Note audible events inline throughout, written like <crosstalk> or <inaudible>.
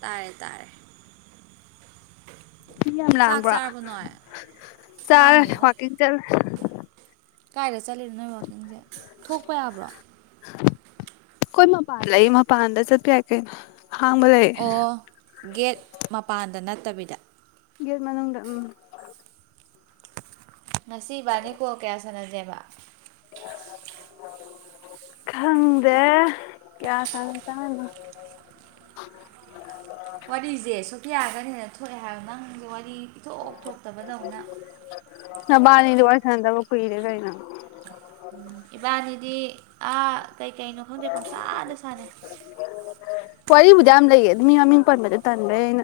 ꯇꯥꯔꯦ ꯇꯥꯔꯦ ꯃꯤ ꯌꯥꯝ ꯆꯥꯛ ꯂꯥꯡꯕ꯭ꯔꯥ ꯆꯥꯔꯕ ꯅꯣꯏ ꯆꯥꯔꯦ ꯂꯥꯡꯗꯦꯗ ꯋꯥꯛꯀꯤꯡ ꯆꯠꯂꯤ ꯀꯥꯏꯗ ꯆꯠꯂꯤꯅꫭ ꯅꯣꯏ ꯋꯥꯛꯀꯤꯡꯁꯦ ꯊꯣꯛꯄ ꯌꯥꯕ꯭ꯔꯣ ꯈꫭꯏ ꯃꯄꯥꯟ ꯂꯩꯏ ꯃꯄꯥꯟꯗ ꯆꯠꯄ ꯌꯥꯏ ꯀꯩꯅꫭ ꯑꯣ ꯒꯦꯠ ꯃꯄꯥꯟꯗ ꯅꯠ ꯇꯕꯤꯗ ꯒꯦꯠ ꯃꯅꯨꯡꯗ ꯎꯝ ꯉꯁꯤ ꯏꯕꯥꯅꯤ ꯀꯣꯜ ꯀꯌꯥ ꯁꯥꯟꯅꯁꯦꯕ ꯈꯪꯗꯦ ꯀꯌꯥ ꯁꯥꯟꯅꯁꯦ ꯍꯥꯏꯅꫭ ꯋꯥꯔꯤꯖꯦ ꯁꫭ ꯌꯥꯒꯅ ꯍꯦꯟꯅ ꯊꯣꯛꯑꯦ ꯍꯥꯏꯕ ꯅꯪꯖꯦ ꯋꯥꯔꯤ ꯏꯊꯣꯛ ꯊꯣꯛꯇꯕꯗꯧꯅ ꯅꯕꯥꯅꯤꯗꯤ ꯋꯥꯔꯤ ꯁꯥꯟꯅꯗꯕ ꯀꯨꯏꯔꯦ ꯀꯩꯅꫭ ꯏꯕꯥꯅꯤꯗꯤ ꯑꯥ ꯀꯩ ꯀꯩꯅꯣ ꯈꯪꯗꯦ ꯄꯝꯁꯥꯗ ꯁꯥꯅꯩ ꯋꯥꯔꯤꯕꯨꯗꯤ ꯌꯥꯝ ꯂꯩꯌꯦ ꯑꯗꯨ ꯃꯤ ꯃꯃꯤꯡ ꯄꯟꯕꯗꯨ ꯇꯟꯕꯩ ꯑꯩꯅ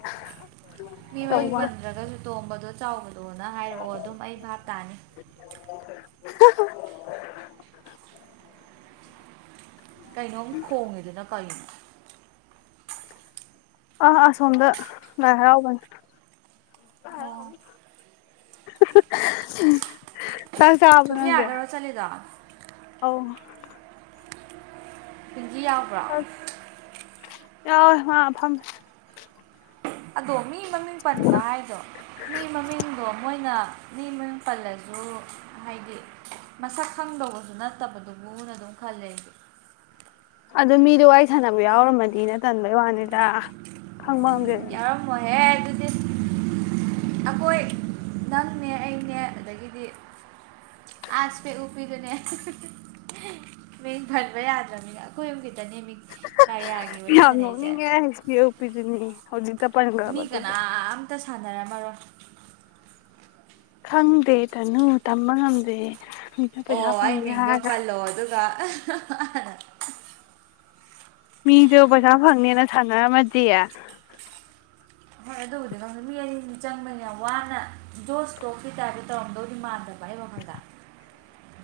ꯃꯤ ꯃꯃꯤꯡ ꯇꯧꯕ ꯄꯁꯗ꯭ꯔꯒꯁꯨ ꯇꯣꯡꯝꯕꯗꫭ ꯆꯥꯎꯕꯗꯣꯅ ꯍꯥꯏꯔꯛꯑꯣ ꯑꯗꯨꯝ ꯑꯩ ꯚꯥꯞ ꯇꯥꯅꯤ <inaudible> ꯀꯩꯅꯣꯝ ꯈꯣꯡꯉꯤꯗꯨꯅ ꯀꯩꯅꫭ ꯑ ꯑꯁꫭꯝꯗ ꯂꯥꯏ ꯍꯔꯥꯎꯕꯅꯤ ꯑꯣ <inaudible> <inaudible> ꯆꯥꯛ ꯆꯥꯔꯕ ꫭꯅꯪꯗꯦ ꯁꯣꯐꯤꯌꯥꯒꯔꯣ ꯆꯠꯂꯤꯗꯣ ꯑꯧ ꯟꯖꯤ ꯌꯥꯎꯕ꯭ꯔꫭ ꯌꯥꯎꯋꯦ ꯃꯥ ꯐꯝ ꯑꯗꯣ ꯃꯤ ꯃꯃꯤꯡ ꯄꯟꯕ ꯍꯥꯏꯗꯣ ꯃꯤ ꯃꯃꯤꯡꯗꯣ ꯃꯣꯏꯅ ꯃꯤ ꯃꯃꯤꯡ ꯄꯜꯂꯁꯨ ꯍꯥꯏꯗꯤ ꯃꯁꯛ ꯈꯪꯗꯧꯕꯁꯨ ꯅꯠꯇꯕꯗꯨꯕꯨꯅ ꯑꯗꯨꯝ ꯈꯜꯂꯦ ꯑꯩꯗꯤ ꯑꯗꯨ ꯃꯤꯗꯣ ꯋꯥꯔꯤ ꯁꯥꯟꯅꯕ ꯌꯥꯎꯔꯝꯃꯅꯤꯅ ꯇꯟꯕꯩ ꯋꯥꯅꯤꯗ ꯈꯪꯕ ꯉꯝꯗꯦꯗꯅ ꯌꯧꯔꯝꯃꫭꯏꯌꯦ ꯗꯤ ꯑꯩꯈꯣꯏ ꯅꯪꯅꯦ ꯑꯩꯅꯦ ꯑꯗꯒꯤꯗꯤ ꯑꯥꯁ ꯄꯦꯛ ꯎꯞꯄꯤꯗꯨꯅꯦ ꯃꯤꯡ ꯐꯟꯕ ꯌꯥꯗ꯭ꯔꯕꯅꯤꯅ ꯑꯩꯈꯣꯏ ꯑꯗꯤ <unintelligible> ꯌꯥꯝ ꯅꫭꯛꯅꯤꯡꯉꯦ ꯏꯁꯄꯦꯛ ꯎꯄꯤꯗꯨꯅꯤ ꯃꯤ ꯀꯅꯥ ꯑꯝꯇ ꯁꯥꯅ ꯈꯔ ꯈꯪꯗꯦ ꯇꯅꯨ ꯇꯝꯕ ꯉꯝꯗꯦ ꯃꯤꯅ ꯄꯩꯁꯥ ꯑꯣ ꯑꯩ ꯐꯪꯅꯤ ꯃꯤꯡꯗꯣ ꯍꯥꯏꯔꯒ ꯄꯜꯂꯣ ꯑꯗꯨꯒ ꯃꯤꯁꯨ ꯄꯩꯁꯥ ꯐꯪꯅꯦꯅ ꯁꯥꯟꯅꯔꯝꯃꯗꯤ ꯍꯣꯏ ꯑꯗꯨꯕꯨꯗꯤ ꯈꯪꯗꯦ ꯃꯤ ꯑꯅꯤꯃ ꯆꯪꯕꯅ ꯌꯥꯝ ꯋꯥꯅ ꯖꯣꯁꯇꯣꯛꯀꯤ ꯇꯥꯏꯞꯇ ꯇꯧꯔꯝꯗꯧꯗꯤ ꯃꯥꯟꯗ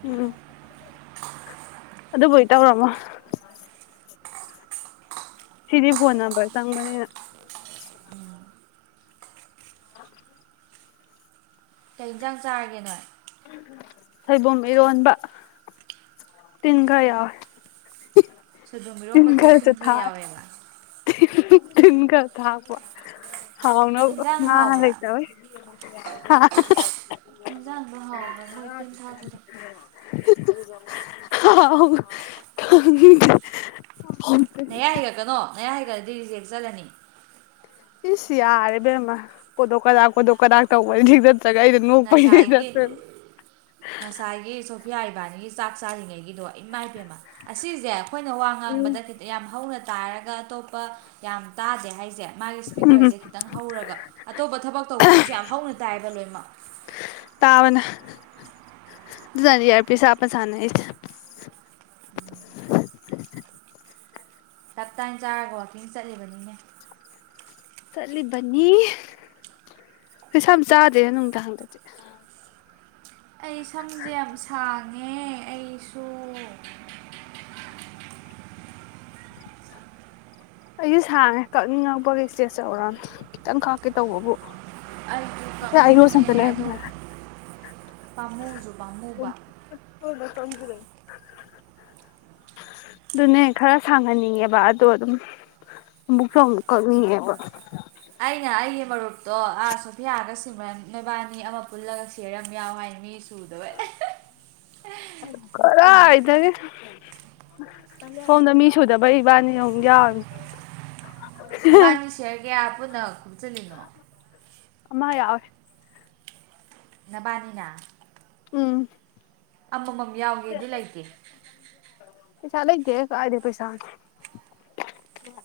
ꯎꯝ ꯑꯗ ꯄꯣꯏ ꯇꯧꯔꯝꯃꯣ ꯁꯤꯗꯤ ꯐꯣꯟ ꯅꯝꯕ꯭ꯔ ꯆꯪꯕꯅꯤꯅ <inaudible> <inaudible> ꯀꯩ ꯌꯦꯟꯁꯥꯡ ꯆꯥꯔꯒꯦꯅꯣꯏ ꯁꯣꯏꯕꯨꯝ ꯏꯔꯣꯟꯕ ꯇꯤꯟꯈ ꯌꯥꯎꯋꯦ ꯁꯣꯏꯕꯨꯝ ꯏꯔꫭꯝꯕꯗꯨꯗ ꯊꯤꯟ ꯈ ꯌꯥꯎꯋꯦꯕ ꯇꯤꯟꯀ ꯊꯥꯛꯄꯤ ꯍꯥꯎꯅꯕ ꯏꯟꯖꯥꯡ ꯉ ꯍꯥꯎꯕ꯭ꯔꯥ ꯂꯩꯇꯕ ꯏꯟꯖꯥꯡꯗꯣ ꯍꯥꯎꯕ꯭ꯔꯥ ꯃꯣꯏ ꯇꯤꯟ ꯊꯥꯛꯄꯗꯣ <unintelligible> ꯍꯥꯎ ꯈꯪꯗꯦ ꯅꯌꯥ ꯍꯤꯒꯠꯀꯅꯣ ꯅꯌꯥ ꯍꯤꯒꯠꯂꯗꯤ ꯔꯤꯖꯦꯛ ꯆꯠꯂꯅꯤ ꯏꯁ ꯌꯥꯔꯦꯕꯦꯝꯃ ꯀꯣꯊꯣꯛ ꯀꯗꯥ ꯀꯣꯊꯣꯛ ꯀꯗꯥꯥꯛ ꯇꯧꯕꯅꯤ ꯁꯒꯥꯏꯗ ꯅꫭꯛꯄꯩ ꯉꯁꯥꯏꯒꯤ ꯏꯌꯥ ꯏꯕꯥꯅꯤꯒꯤ ꯆꯥꯛ ꯆꯥꯔꯤꯉꯩꯒꯤꯗꯣ ꯏꯃꯥ ꯏꯕꯦꯝꯃ ꯑꯁꯤꯁꯦ ꯑꯩꯈꯣꯏꯅ ꯋꯥ ꯎꯝ ꯉꯥꯡꯕꯗꯇ ꯌꯥꯝ ꯍꯧꯅ ꯇꯥꯔꯒ ꯑꯇꯣꯞꯄ ꯌꯥꯝ ꯇꯥꯗꯦ ꯍꯥꯏꯁꯦ ꯃꯥꯒꯤ ꯎꯝ ꯏꯁꯄꯤꯀꯔꯁꯦ ꯈꯤꯇꯪ ꯍꯧꯔꯒ ꯑꯇꯣꯞꯄ ꯊꯕꯛ ꯇꯧꯕꯗꯨꯁꯨ ꯌꯥꯝ ꯍꯧꯅ ꯇꯥꯏꯕ ꯂꯣꯏꯅꯃꯛ ꯇꯥꯕꯅ ꯑꯗꯨꯅꯅꯤ ꯏꯌ‌꯭ꯔꯃꯤꯁ ꯍꯥꯝꯄ ꯁꯥꯟꯅꯩ ꯇꯞ ꯇꯥꯏꯅ ꯆꯥꯔꯒ ꯋꯥꯛꯀꯤꯡ ꯆꯠꯂꯤꯕꯅꯤꯅꯦ ꯆꯠꯂꯤꯕꯅꯤ ꯀꯩꯁꯨ ꯌꯥꯝ ꯆꯥꯗꯦꯅ ꯅꯨꯡꯗꯥꯡꯗꯗꯤ ꯑꯩ ꯁꯝꯁꯦ ꯌꯥꯝ ꯁꯥꯡꯉꯦ ꯑꯩꯁꯨ ꯑꯩꯁꯨ ꯁꯥꯡꯉꯦ ꯀꯛꯅꯤꯡꯉꯛꯄꯒꯤ ꯏꯁꯇꯦꯁ ꯆꯧꯔꯥꯡꯅꯤ ꯈꯤꯇꯪ ꯀꯥꯛꯀꯦ ꯇꯧꯕꯕꯨ ꯑꯩꯁꯨ ꯀꯛꯅꯤꯡꯉꯦ ꯑꯗꯣ ꯄꯥꯝꯃꯨꯁꯨ ꯄꯥꯝꯃꯨꯕ <unintelligible> ꯑꯗꯨꯅꯦ ꯈꯔ ꯁꯥꯡꯍꯟꯅꯤꯡꯉꯦꯕ ꯕ ꯑꯗꯣ ꯑꯗꯨꯝ ꯑꯃꯨꯛꯁꯨ ꯑꯃꯨꯛ ꯀꯛꯅꯤꯡꯉꯦꯕ ꯑꯩꯅ ꯑꯩꯒꯤ ꯃꯔꯨꯞꯇꯣ ꯑꯥ ꯁꯣꯐꯤꯌꯥꯒ ꯁꯤꯃ ꯅꯣꯏꯕꯥꯅꯤ ꯑꯃ ꯄꯨꯜꯂꯒ ꯁꯤꯌꯔ ꯑꯃ ꯌꯥꯎ ꯍꯥꯏꯕꯅꯤ ꯈꯔ ꯍꯥꯏꯗꯒꯦ ꯁꯣꯝꯗ ꯃꯤ ꯁꯨꯗꯕꯩ ꯏꯕꯥꯅꯤ ꯑꯃꯨꯛ ꯌꯥꯎꯔꯅꯤ ꯅꯕꯥꯅꯤ ꯁꯤꯌꯔ ꯀꯌꯥ ꯄꯨꯟꯅ ꯑꯃ ꯌꯥꯎꯦ ꯅꯕꯥꯅꯤꯅ ꯎꯝ ꯑꯃ ꯃꯝ ꯌꯥꯎꯒꯦꯗꯤ ꯂꯩꯇꯦ ꯄꯩꯁꯥ ꯂꯩꯇꯦꯍꯦ ꯀꯥꯏꯗꯩ ꯄꯩꯁꯥꯅꯣ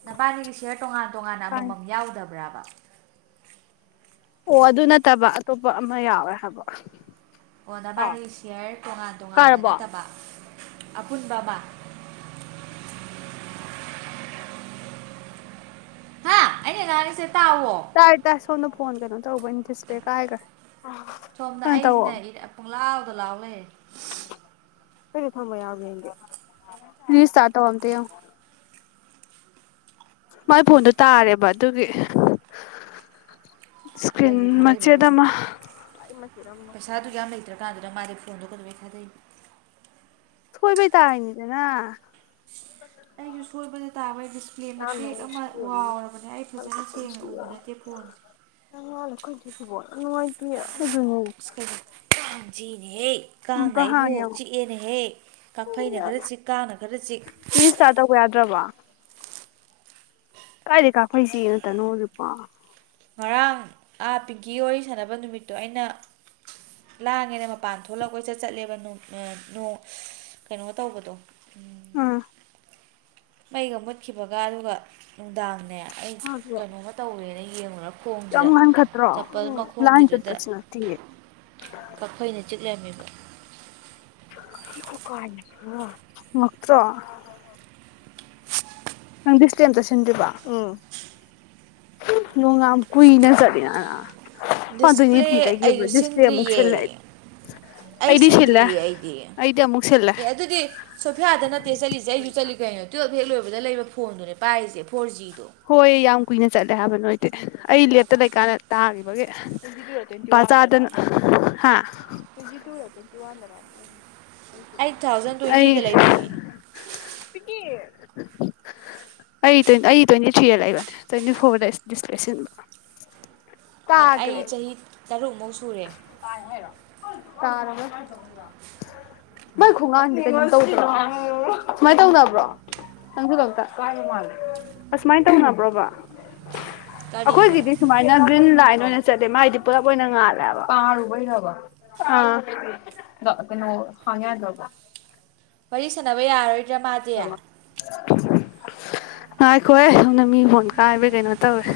ꯅꯄꯥꯅꯤꯒꯤ ꯁꯤꯌꯔ ꯇꯣꯉꯥꯟ ꯇꯣꯉꯥꯟꯅ ꯀꯥꯏ ꯑꯃꯃꯝ ꯌꯥꯎꯗꯕ꯭ꯔꯕ ꯑ ꯑꯣ ꯑꯗꯨ ꯅꯠꯇꯕ ꯑꯇꯣꯞꯄ ꯑꯃ ꯌꯥꯎꯋꯦ ꯍꯥꯏꯕ ꯑꯣ ꯅꯕꯥꯅꯤ ꯁꯤꯌꯔ ꯇꯣꯉꯥꯟ ꯇꯣꯉꯥꯟꯅ ꯀꯥꯔꯕꯣ ꯅꯠꯇꯕ ꯑꯄꯨꯟꯕ ꯑꯃ ꯍꯥ ꯑꯩꯅ ꯉꯥꯡꯉꯤꯁꯦ ꯇꯥꯎꯋꯣ ꯇꯥꯏ ꯇꯥꯏ ꯁꯣꯝꯅ ꯐꯣꯟ ꯀꯩꯅꯣ ꯇꯧꯕ ꯏꯊꯁꯇꯦ ꯀꯥꯏꯒ ꯁꯣꯝꯗ ꯀꯩꯅꯣ ꯇꯧ ꯑꯩꯁꯤꯅ ꯄꯨꯡꯂꯥꯎꯗ ꯂꯥꯎ ꯂꯩꯔꯦ ꯊ ꯃꯦ ꯔꯔꯁꯇꯥ꯭ꯔꯠ ꯇꯧꯔꯝꯗꯦ ꯃꯥꯏ ꯐꯣꯟꯗꯣ ꯇꯥꯔꯦꯕ ꯑꯗꯨꯒꯤ ꯏꯁꯀ꯭ꯔꯤꯟ ꯀꯩꯒꯤ ꯊꯥꯗꯩꯕ ꯃꯆꯦꯠ ꯄꯩꯁꯥ ꯑꯃ ꯆꯅꯒꯈꯥꯗ ꯁꯣꯏꯕꯩ ꯆꯥꯏꯅꯤꯗꯅ ꯑꯩꯒꯤ ꯁꯣꯏꯕꯖꯦ ꯇꯥꯕ ꯁꯤ ꯐꯖꯅ ꯀ ꯁꯦꯡꯅ ꯎꯕ ꯁꯤꯉ ꯅꯠꯇꯦ ꯐꯣꯟꯁꯦ ꯀꯣꯏꯅꯨꯡꯉꯥꯏ <unintelligible> ꯀꯥꯡ ꯆꯤꯅꯦ ꯍꯦ ꯀꯥꯡꯅ ꯑꯃꯨꯛꯀ ꯑꯩꯕꯨ ꯍꯥꯡꯉꯦ ꯑꯃꯨꯛ ꯆꯤꯛꯑꯦꯅꯍꯦ ꯀꯥꯐꯩꯅ ꯈꯔ ꯆꯤꯛ ꯀꯥꯡꯅ ꯈꯔ ꯆꯤꯛ ꯇ꯭ꯔꯕ ꯀꯥꯏꯗꯩ ꯀꯥꯐꯩꯁꯤꯅ ꯇꯅꯣꯖꯤꯄꯥ ꯉꯔꯥꯡ ꯑꯥ ꯄꯤꯡꯀꯤ ꯑꯣꯏ ꯁꯥꯟꯅꯕ ꯅꯨꯃꯤꯠꯇꯣ ꯑꯩꯅ ꯂꯥꯡꯉꯦꯅ ꯃꯄꯥꯟ ꯊꯣꯛꯂꯛ ꯑ ꯀꯣꯏꯆꯠ ꯆꯠꯂꯦꯕ ꯅꯣꯡ ꯀꯩꯅꯣ ꯇꯧꯕꯗꯣ ꯑꯥ ꯃꯩꯒ ꯃꯨꯠꯈꯤꯕꯒ ꯑꯗꯨꯒ ꯅꯨꯡꯗꯥꯡꯅꯦ ꯑꯩ ꯀꯩꯅꯣꯝꯃ ꯇꯧꯔꯦꯅꯦ ꯌꯦꯡ ꯌꯥꯝ ꯃꯈꯣꯡꯁꯤꯗ ꯉꯟꯈꯠꯇ꯭ꯔꯣ ꯆꯝꯄꯜ ꯂꯥꯏꯟ ꯃꯈꯣꯡꯒꯤꯗꯨꯗ ꯆꯠꯄꯁꯨ ꯅꯠꯇꯤꯌꯦ ꯀꯥꯐꯩꯅ ꯆꯤꯛꯂꯝꯃꯤ ꯃꯛꯇ꯭ꯔꯣ ꯅꯪ ꯁꯇꯦꯝ ꯆꯠꯁꯤꯟꯗ꯭ꯣꯏꯕ ꯎꯝ ꯅꯣꯡ ꯌꯥꯝ ꯀꯨꯏꯅ ꯆꯠꯂꯤꯅꯅ ꯗꯤꯁꯄ꯭ꯂꯦ ꯑꯩꯁꯨ ꯑꯃꯨꯛ ꯁꯤꯟꯗ꯭ꯔꯤꯌꯦ ꯁꯤꯜꯂꯦ ꯑꯩꯗꯤ ꯑꯩ ꯑꯩꯗꯤ ꯁꯤꯜꯂꯦ ꯁꯤꯟꯗ꯭ꯔꯤꯌꯦ ꯑꯩꯗꯤ ꯑꯩꯗꯤ ꯑꯃꯨꯛ ꯁꯤꯜꯂꯦ ꯑꯦ ꯑꯗꯨꯗꯤ ꯁꯣꯐꯤꯌꯥꯗ ꯅꯠꯇꯦ ꯆꯠꯂꯤꯁꯦ ꯑꯩꯁꯨ ꯆꯠꯂꯤ ꯀꯩꯅꯣ ꯇꯨꯌꯦꯞ ꯍꯦꯛ ꯂꯣꯏꯕ ꯑꯩꯈꯣꯏꯗ ꯂꯩꯕ ꯐꯣꯟꯗꯨꯅꯦ ꯄꯥꯏꯔꯤꯁꯦ ꯐꯣꯔ ꯖꯤ ꯍꯣꯏ ꯌꯥꯝ ꯀꯨꯏꯅ ꯆꯠꯂꯦ ꯍꯥꯏꯕ ꯅꯣꯏ ꯑꯩ ꯂꯦꯞꯇ ꯂꯩꯀꯥꯟꯅ ꯇꯥꯈꯤꯕꯒ ꯅꯨꯄꯥꯗꯅ ꯑꯩ ꯇꯨ ꯊꯥꯎꯖꯟ ꯇ꯭ꯋꯦꯟꯇꯤꯗ ꯂꯩꯕꯅꯦ ꯑꯩ ꯑ ꯑ ꯇ꯭ꯋꯦꯟꯇꯤ ꯊ꯭ꯔꯤꯗ ꯂꯩꯕꯅꯦ ꯇ꯭ꯋꯦꯟꯇꯤ ꯐꯣꯔꯗ ꯗꯤꯁꯄ꯭ꯂꯦ ꯁꯤꯟꯕ ꯑꯩ ꯆꯍꯤ ꯇꯔꯨꯛꯃꯧ ꯇꯥꯏ ꯍꯥꯏꯔ ꯃꯣꯏ ꯈꯣꯡꯒꯥꯡꯁꯦ ꯀꯩꯅꯣ ꯇꯧꯗ ꯁꯨꯃꯥꯏꯅ ꯇꯧꯅꯕ꯭ꯔꯣ ꯅꯪꯁꯨ ꯈꯛꯇ ꯑꯃꯥꯏꯅ ꯇꯧꯅꯕ꯭ꯔꯣꯕ ꯀꯔꯤꯅꯣ ꯑꯩꯈꯣꯏꯒꯤꯗꯤ ꯁꯨꯃꯥꯏꯅ ꯒ꯭ꯔꯤꯟ ꯂꯥꯏꯟ ꯂꯣꯏꯅ ꯆꯠꯇꯂꯦ ꯃꯥꯒꯤꯗꯤ ꯄꯨꯂꯞ ꯑꯣꯏꯅ ꯉꯥꯂꯦ ꯄꯥꯔꯨꯕꯔꯕ ꯀꯩꯅꯣ ꯍꯉꯌꯥ ꯂꯕ ꯋꯥꯔꯤ ꯁꯟꯅꯅꯕ ꯌꯥꯔꯣꯏ ꯏꯔꯃꯥꯗꯌꯥ ꯉꯥꯏꯈꯣꯏ ꯁꯝꯅ ꯃꯤ ꯐꯣꯟ ꯀꯥꯏꯕ ꯀꯩꯅꯣ ꯇꯧꯔꯦ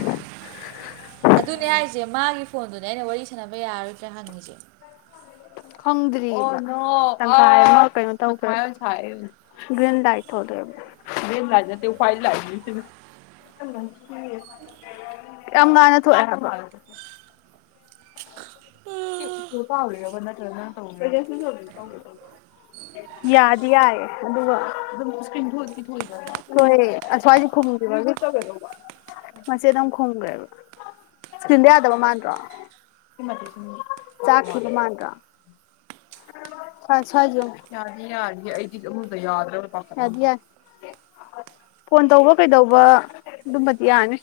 ꯑꯗꯨꯅꯦ ꯍꯥꯏꯁꯦ ꯃꯥꯒꯤ ꯐꯣꯟꯗꯨꯅꯦ ꯑꯩꯅ ꯋꯥꯔꯤ ꯁꯥꯟꯅꯕ ꯌꯥꯔꯣꯏꯗ꯭ꯔꯥ ꯍꯪꯉꯤꯁꯦ ꯈꯪꯗ꯭ꯔꯤꯑ ꯀꯩꯅꯣ ꯇ꯭ꯔꯒ꯭ ꯌꯥꯝ ꯉꯥꯟꯟꯅ ꯊꯣꯛꯑꯦꯕ ꯌꯥꯗꯤ ꯌꯥꯏꯌꯦꯦ ꯑꯗꯨꯒ ꯍꯣꯏꯁ꯭ꯋꯥꯏꯁ ꯃꯦ ꯑꯗꯨꯝ ꯈꯨꯝꯈ꯭ꯔꯦꯕ ꯏꯁꯀ꯭ꯔꯤꯟꯗꯣ ꯌꯥꯗꯕ ꯃꯥꯟꯗ꯭ꯔꯣ ꯆꯥꯛꯀꯤ ꯂ ꯃꯥꯟ꯭ꯔꯥ ꯌꯥ ꯐꯣꯟ ꯇꯧꯕ ꯀꯩꯗꯧꯕ ꯑꯗꯨꯝꯕꯗꯤ ꯌꯥꯅꯤ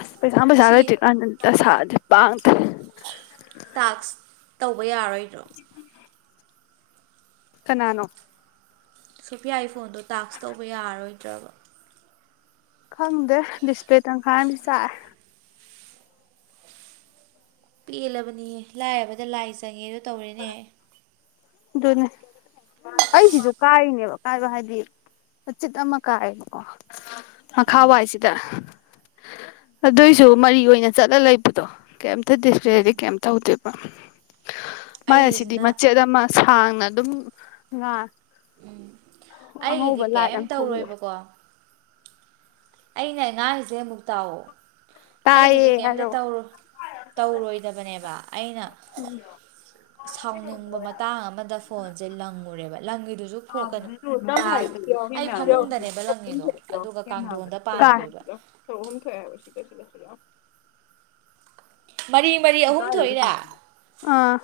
ꯑꯁ ꯁꯥꯝꯕꯁ ꯁꯤꯒꯤ ꯆꯂꯥꯏꯔ ꯑꯁꯥꯗꯤ ꯄꯥꯡꯗ꯭ꯔꯦ ꯇꯥꯛꯁ ꯇꯧꯕ ꯌꯥꯔꯣꯏ ꯈꯥꯏꯗ꯭ꯔꯛ ꯀ ꯅꯅꯣ ꯁꯣꯐꯤꯌꯥꯒꯤ ꯐꯣꯟꯗꯣ ꯇꯥꯛꯁ ꯇꯧꯕ ꯌꯥꯔꯔꯣꯏꯗ꯭ꯔꯕ ꯈꯪꯗ ꯁꯄꯦ ꯇꯪ ꯈ ꯁꯥ ꯄꯦꯜꯂꯕꯅꯤ ꯂꯥꯏꯔꯕꯗ ꯂꯥꯏ ꯆꯪꯉꯦꯗꯣ ꯇꯧꯔꯦꯅꯦ ꯑꯗꯨꯅꯦ ꯑꯩꯁꯤꯁꯨ ꯀꯥꯏꯔꯤꯅꯦꯕ ꯀꯥꯏꯕ ꯍꯥꯏꯗꯤ ꯃꯆꯤꯠ ꯑꯃ ꯀꯥꯏꯌꯦꯦꯕꯀꯣ ꯃꯈꯥ ꯎꯝ ꯋꯥꯏꯁꯤꯗ ꯑꯗꯨꯏꯁꯨ ꯃꯔꯤ ꯑꯣꯏꯅ ꯆꯠꯂ ꯂꯩꯕꯗꯣ ꯀꯩꯝꯇ ꯎꯝ ꯗꯤꯁꯄ꯭ꯂꯦꯗꯤ ꯀꯩꯝ ꯇꯧꯗꯣꯏꯕ ꯃꯥꯌꯥꯁꯤꯗꯤ ꯑꯩꯒꯤꯁꯤꯅ ꯃꯆꯦꯗꯃ ꯁꯥꯡꯅ ꯑꯗꯨꯝ ꯉꯥ ꯎꯝ ꯑꯩꯒꯤꯗꯤ ꯑꯉꯧꯕ ꯂꯥꯏꯠ ꯀꯩꯝ ꯑꯃ ꯊꯣꯛꯂꯦ ꯇꯧꯔꯣꯏꯕꯀꯣ ꯑꯩꯅ ꯑꯉꯥꯡꯔꯤꯁꯦ ꯑꯃꯨꯛ ꯇꯥꯛꯑꯣ ꯑꯩꯒꯤꯗꯤ ꯇꯥꯏꯌꯦ ꯀꯩꯝꯇ ꯍꯥꯏꯔꯛꯑꯣ ꯇꯧꯔꯣꯏꯗꯕꯅꯦꯕ ꯑꯩꯅ ꯁꯥꯎꯅꯤꯡꯕ ꯃꯇꯥꯡ ꯑꯃꯗ ꯐꯣꯟꯁꯦ ꯂꯪꯉꯨꯔꯦꯕ ꯂꯪꯒꯤꯗꯨꯁꯨ ꯐꯣꯛꯀ ꯑꯩ ꯐꯃꯨꯡꯗꯅꯦꯕ ꯂꯪꯒꯤꯗꯣ ꯑꯗꯨꯒ ꯀꯥꯡꯊꯣꯟꯗ ꯀꯥꯏ ꯄꯥꯟꯀꯈꯔ꯭ꯤꯕ ꯃꯔꯤ ꯃꯔꯤ ꯑꯍꯨꯝ ꯊꯣꯛꯏꯔꯥ ꯑꯥ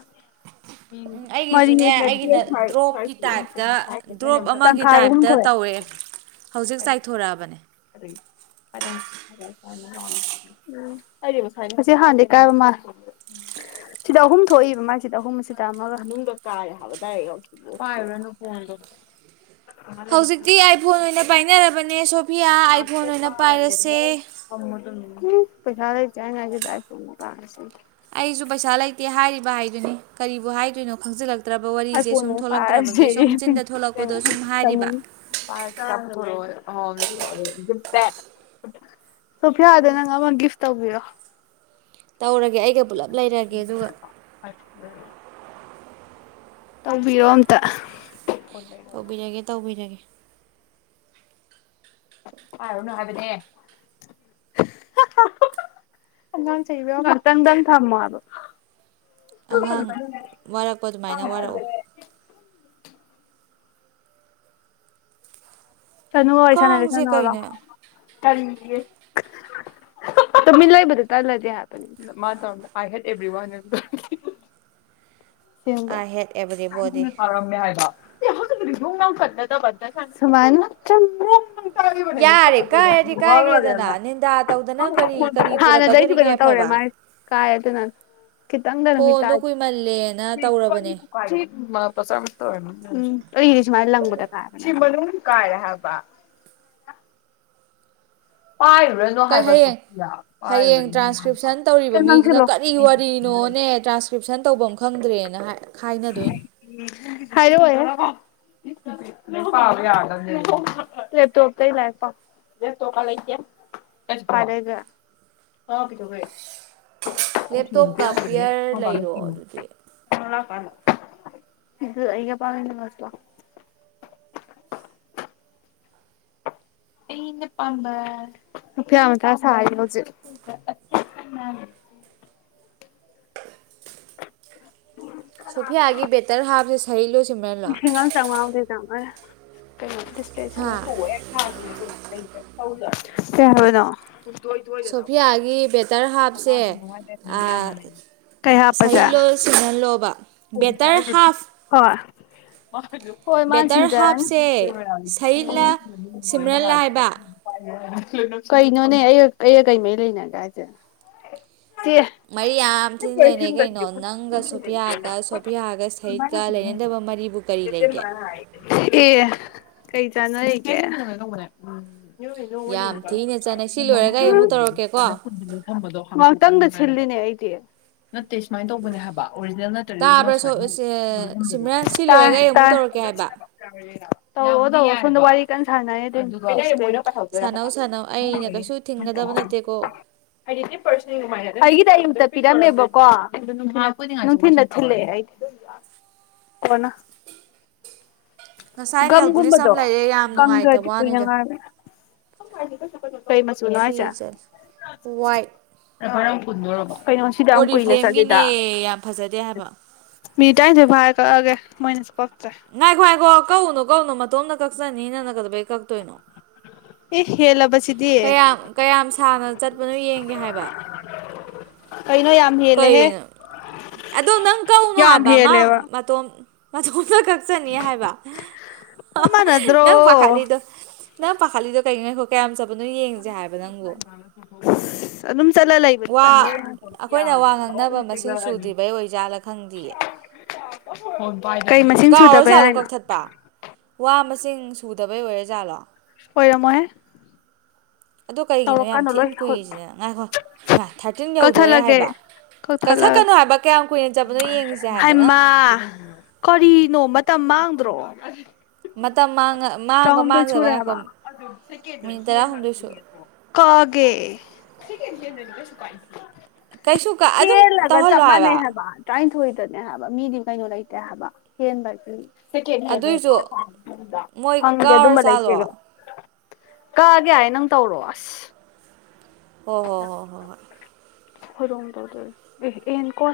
ꯎꯝ ꯑꯩꯒꯤꯁꯨꯅꯦ ꯑꯩꯒꯤꯅ ꯗ꯭ꯔꯣꯞꯀꯤ ꯇꯥꯏꯞꯇ ꯗ꯭ꯔꯣꯞ <unintelligible> ꯑꯃꯒꯤ ꯇꯪꯈꯥꯏ ꯑꯍꯨꯝ ꯇꯥꯏꯞꯇ ꯊꯣꯛꯑꯦ ꯇꯧꯔꯛꯑꯦ ꯍꯧꯖꯤꯛ ꯆꯥꯏꯊꯣꯔꯛꯑꯕꯅꯦ ꯑꯁꯤ ꯍꯥꯟꯗꯩꯩ ꯀꯥꯏꯕꯥ ꯃꯥꯜꯂꯦ ꯁꯤꯗ ꯑꯍꯨꯝ ꯊꯣꯛꯏꯕ ꯃꯥꯁꯤꯗ ꯑꯍꯨꯝ ꯑꯁꯤꯗ ꯑꯃꯒ ꯍꯥꯏ <unintelligible> ꯍꯧꯖꯤꯛꯇꯤ ꯑꯥꯏꯐꯣꯟ ꯑꯣꯏꯅ ꯄꯥꯏꯅꯔꯕ__ ꯅꯦ ꯁꯣ__ <unintelligible> ꯄꯩꯁꯥ ꯂꯩꯇꯦ ꯍꯥꯏꯔꯤꯉꯩꯁꯤꯗ <unintelligible> ꯑꯩꯁꯨ ꯄꯩꯁꯥ ꯂꯩꯇꯦ ꯍꯥꯏꯔꯤꯕ ꯍꯥꯏꯗꯨꯅꯤ ꯀꯔꯤꯕꯨ ꯍꯥꯏꯗꯣꯏꯅꯣ ꯈꯪꯖꯤꯜꯂꯛ__ ꯑꯥꯏ ꯐꯣꯟ ꯑꯣꯏꯅꯥ ꯄꯥꯏꯔꯁꯦꯌꯦ ꯆꯤꯟꯗ ꯊꯣꯛꯂꯛꯄꯗꯣ ꯀꯩꯅꯣꯅ ꯁꯨꯝ ꯍꯥꯏꯔꯤꯕ ꯇꯥꯅꯨꯅ <unintelligible> ꯁꯣꯐꯤꯌꯥꯗ ꯅꯪ ꯑꯃ ꯒꯤꯐ ꯇꯧꯕꯤꯔꯣ ꯇꯧꯔꯒꯦ ꯑꯩꯒ ꯄꯨꯜꯂꯞ ꯂꯩꯔꯒꯦ ꯑꯗꯨꯒ ꯇꯧꯕꯤꯔꯣ ꯑꯝꯇ ꯇꯧꯕꯤꯔꯒꯦ ꯇꯧꯕꯤꯔꯒꯦ ꯄꯥꯏꯔꯨꯅꯣ ꯍꯥꯏꯕꯅꯦ ꯉꯇꯪꯗꯥꯡ ꯊꯝꯃꯣ ꯑꯣ ꯑꯉꯥꯡ ꯋꯥꯔꯛꯄ ꯑꯗꯨꯃꯥꯏꯅ ꯋꯥꯔꯛꯑꯣ <unintelligible> ꯀꯥꯡꯁꯦ ꯀꯩꯅꯣ ꯇꯨꯃꯤꯟ ꯂꯩꯕꯗ ꯇꯜꯂꯗꯤ ꯍꯥꯏꯕꯅꯤꯗ ꯃꯥ ꯇꯧ ꯑꯥꯏ ꯍꯦꯠ ꯑꯦꯕ꯭ꯔꯤ ꯋꯥꯟ ꯁꯦꯕ ꯑꯥꯏ ꯍꯦꯠ ꯑꯦꯕ꯭ꯔꯤꯕꯣꯗꯤ ꯇꯥꯔꯝꯃꯦ ꯍꯥꯏꯕ ꯁꯃꯥꯏ ꯆꯨꯨꯝꯃꯦ ꯌꯥꯔꯦ ꯀꯥꯏꯔꯗꯤ ꯀꯥꯏꯒꯔꯦꯗꯅ ꯅꯤꯟꯗꯥ ꯇꯧꯗꯅ ꯀꯔꯤ ꯀꯔꯤ ꯄꯨꯔꯛꯀꯗꯣꯔꯤꯒꯦ ꯑꯐꯕ ꯀꯥꯏꯗ ꯅ ꯐꯣꯟꯗꯣ ꯀꯨꯏꯃꯜꯂꯦꯅ ꯇꯧꯔꯕꯅꯦ <unintelligible> ꯎꯝ ꯑꯩꯒꯤꯗꯤ ꯁꯨꯃꯥꯏ ꯂꯪꯕꯗ ꯀꯥꯏꯕꯅꯦ ꯍꯥꯏꯕꯥ ꯀꯥꯏꯔꯦ ꯍꯥꯏꯕ ꯄꯥꯏꯔꯨꯔꯅꯣ ꯀꯩ ꯍꯥꯏꯕ ꯍꯌꯦꯡ ꯁꯣꯐꯤꯌꯥ ꯍꯌꯦꯡ ꯄꯥꯏꯔꯨꯔꯅꯣ ꯍꯥꯏꯕ ꯇ꯭ꯔꯥꯟꯁꯀ꯭ꯔꯤꯞꯁꯟ ꯇꯧꯔꯤꯕ <unintelligible> ꯏꯁꯀ꯭ꯔꯤꯞꯁꯟ ꯇꯧꯕ ꯑꯃ ꯈꯪꯗ꯭ꯔꯦꯅ ꯍꯥꯏ ꯈꯥꯏꯅꯗꯣꯏꯅꯤ ꯍꯥꯏꯔꯛ ꯑꯣꯏꯍꯦ ꯂꯦꯞꯇꯣꯞꯀ ꯄꯤꯌꯔ ꯂꯩꯔꯣ ꯑꯗꯨꯗꯤ <unintelligible> ꯑꯝꯕ ꯐꯌꯥ ꯑꯃ ꯇ ꯁꯥꯔꯤ ꯍꯧꯖꯤꯛ ꯁꯣꯐꯤꯌꯥꯒꯤ ꯕꯦꯇꯔ ꯍꯥꯞꯁꯦ ꯁꯩ ꯂꯣꯏꯁꯤꯕꯂꯥ ꯎꯝ ꯁ ꯀꯁꯤ ꯊ ꯊꯥ ꯁꯣꯐꯤꯌꯥꯒꯤ ꯕꯦꯇꯔ ꯍꯥꯞꯁꯦ ꯀꯕꯗꯣ ꯩ ꯀꯩ ꯍꯥꯞꯄꯁꯦ ꯁꯤꯨꯅꯜꯂꯣꯕ ꯕꯦꯇꯔ ꯍꯥꯐ ꯋꯥ ꯍꯣꯏ ꯃꯥꯅ ꯕꯦꯇꯔ ꯁꯤꯡꯖꯔꯅꯦ ꯍꯥꯞꯁꯦ ꯁꯍꯤꯠꯂ ꯁꯤꯝꯔꯟꯂ ꯍꯥꯏꯕ ꯀꯩꯅꯣꯅꯦ ꯑꯩ ꯑꯩꯒ ꯀꯩꯃꯩ ꯂꯩꯅꯒ꯭ꯔ ꯍꯥꯏꯁꯦ ꯆꯦ ꯃꯔꯤ ꯌꯥꯝ ꯊꯤꯅ ꯂꯩꯅꯩ ꯀꯩꯅꯣ <inaudible> <inaudible> ꯅꯪ ꯁꯍꯤꯠꯀ ꯂꯩꯅꯗꯕ ꯃꯔꯤꯕꯨ ꯀꯔꯤ ꯂꯩꯒꯦ ꯀꯩ ꯆꯥꯅ ꯀꯦ ꯌꯥꯝ ꯊꯤꯅ ꯆꯥꯟꯅꯩ ꯁꯤ ꯂꯣꯏꯔꯒ ꯑꯩ ꯑꯃꯨꯛ ꯇꯧꯔꯛꯀꯦꯀꯣ ꯣ <inaudible> ꯁꯤꯜꯂꯤꯅꯦ ꯑꯩꯗꯤ ꯅꯠꯇꯦ ꯁꯨꯃꯥꯏꯅ ꯇꯧꯕꯅꯦ ꯍꯥꯏꯕ ꯑꯣꯔꯤꯖꯤꯅꯜ ꯅꯠꯇꯔꯒ ꯇꯥꯕ꯭ꯔꯥ ꯃꯁ ꯁꯤꯝꯔꯟ ꯁꯤ ꯂꯣꯏꯔꯒ ꯑꯩ ꯑꯃꯨꯛ ꯇꯧꯔꯛꯀꯦ ꯍꯥꯏꯕ ꯍꯥꯏ ꯐꯨꯋꯥ ꯋꯥꯔꯤ ꯀꯟꯁꯥꯅ ꯇ ꯗꯣꯏꯔ ꯁꯥꯟꯅꯧ ꯁꯥꯟꯅꯧ ꯑꯩꯅ ꯀꯩꯁꯨ ꯊꯤꯡꯒꯗꯕ ꯅꯠꯇꯦꯀꯣ ꯑꯩꯒꯤꯗ ꯑꯩꯝꯇ ꯄꯤꯔꯝꯃꯦꯕꯀꯣ ꯑꯗꯨꯝ ꯃ ꯊ ꯅ ꯀꯅ ꯉꯁꯥꯏ ꯅꯦꯜ ꯄꯨꯂꯤꯁ ꯒꯝꯒꯨꯝꯕꯗꯣ ꯑꯃ ꯂꯩꯔꯦ ꯌꯥꯝ ꯀꯪ ꯅꯨꯡꯉꯥꯏꯇꯕ ꯈ꯭ꯔꯗꯤ ꯀꯨꯏꯅ ꯋꯥꯅꯤꯗ ꯉꯥꯡꯃꯦꯅ ꯍ ꯐ ꯀꯁꯨ ꯀ ꯀꯩ ꯃꯆꯨꯅꯅꯨꯡ ꯍꯥꯏ ꯐ꯭ꯔꯤ ꯁꯦ ꯆꯠꯂꯦ ꯑꯦ ꯐꯔ ꯄ ꯄꯨꯟꯔꯣꯕꯣ ꯑꯣꯔꯤ ꯐ꯭ꯂꯦꯝꯒꯤꯅꯦ ꯌꯥꯝ ꯐꯖꯗꯦ ꯍꯥꯏꯕ ꯃꯤ ꯇꯔꯅꯤꯗꯣꯏ ꯚꯔ ꯀꯛꯑꯒꯦ ꯃꯣꯏꯅꯁꯨ ꯀꯣ ꯥꯉꯥꯏ ꯀꯣ ꯍꯥꯏꯈꯣ ꯀꯛꯎꯅꯣ ꯀꯧꯅꯨ ꯃꯇꯣꯝꯅ ꯀꯛꯆꯅꯤꯅꯅ ꯀꯗꯕꯩ ꯀꯛꯇꯣꯏꯅꯣ ꯑꯦ ꯍꯦꯂꯕꯁ ꯀꯌꯥꯝ ꯀꯌꯥꯝ ꯁꯥꯅ ꯆꯠꯄꯅꯣ ꯌꯦꯡꯒꯦ ꯍꯥꯏꯕ ꯀꯩꯅꯣ ꯌꯥꯝ ꯍꯦꯜꯂꯦꯍꯦ ꯀꯩꯅꯣ ꯑꯗꯣ ꯅꯪ ꯀꯧꯅꯣ ꯌꯥꯝ ꯍꯥꯏꯕ ꯃꯥ ꯍꯦꯜꯂꯦꯕ ꯃꯇꯣꯝ ꯑ ꯀꯛꯆꯅꯤ ꯍꯥꯏꯕ ꯆꯞ ꯃꯥꯟꯅꯗ꯭ꯔꯣ ꯅꯪ ꯄꯥꯈꯥꯂꯤꯗꯣ ꯅꯪ ꯄꯥꯈꯥꯂꯤꯗꯣ ꯀꯔꯤꯒꯤꯅꯣ ꯈ ꯀꯌꯥꯝ ꯆꯥ ꯑꯗꯨ ꯑꯗꯨꯝ ꯆꯂꯩꯕꯥ ꯋꯥ ꯇꯟꯕꯥꯏ ꯑꯩꯈꯣꯏꯅ ꯋꯥ ꯉꯥꯡꯅꯕ ꯃꯁꯤꯡ ꯁꯨꯗ꯭ꯔꯤꯕꯩ ꯑꯣꯏꯖꯥꯠꯂꯥ ꯈꯪꯗꯤꯌꯦ ꯋꯥ ꯀꯩ ꯃꯁꯤꯡ ꯁꯨꯗꯕꯥꯏ꫰ꯍꯥꯏꯅꯣ ꯁꯤꯡ ꯁꯨꯗꯕꯩ ꯑꯣꯏꯔ ꯖꯥꯠꯂꯣ ꯄꯣꯏꯔꯝ ꯍꯣꯏ ꯑꯗꯨ ꯀꯩꯒꯤꯅꯣ ꯌꯥꯝ ꯊꯤ ꯏꯟ ꯀꯨꯏꯔꯤꯁꯤꯅ ꯉꯥꯏꯈꯣ ꯏꯃꯥ ꯊꯥꯔꯇꯤꯟ ꯌꯧꯗꯣꯔꯦ ꯍꯥꯏꯕ ꯀꯛꯊꯠꯂꯒꯦ ꯀꯛꯊꯠꯂꯒ ꯀꯛꯊꯠꯀꯅꯣ ꯍꯥꯏꯕ ꯀꯌꯥꯝ ꯀꯨꯏꯅ ꯆꯠꯄꯅꯣ ꯌꯦꯡꯉꯤꯁꯦ ꯍꯥꯏꯕ ꯅꯪ ꯍꯥꯏꯃ ꯀꯔꯤꯅꯣ ꯃꯇꯝꯃꯥꯡ ꯭ꯔꯣ ꯃꯇꯝ ꯃꯥꯡ ꯇ꯭ꯔꯣꯝꯗꯏ ꯁ ꯔꯦꯕ ꯃꯤꯅꯤꯠ ꯇꯔꯥꯍꯨꯝꯗꯣꯏ ꯁꯨ ꯀꯒꯦ <unintelligible> ꯀꯩꯁꯨ ꯑꯗꯨꯝ ꯇꯧꯍꯜꯂꯣ ꯍꯥꯏꯕ ꯅꯦ ꯍꯥꯏꯕ ꯃꯤꯗꯤ ꯀꯩꯅꯣ ꯂꯩꯇꯦ ꯍꯥꯏꯕ ꯍꯦꯟꯕꯒꯤ ꯁꯤꯀꯦ ꯍꯕ ꯀ ꯀꯧꯔꯥ ꯆꯥꯂꯣ ꯀꯛꯒꯦ ꯍꯥꯏ ꯅꯪ ꯇꯧꯔꯣ ꯑꯁ ꯑꯣ ꯍꯣꯏ ꯍꯣꯏ ꯍꯣꯏ ꯍꯣꯏ ꯍꯔꯣꯝ ꯇꯧꯗꯣꯢ ꯑꯦ ꯑꯦꯀꯣ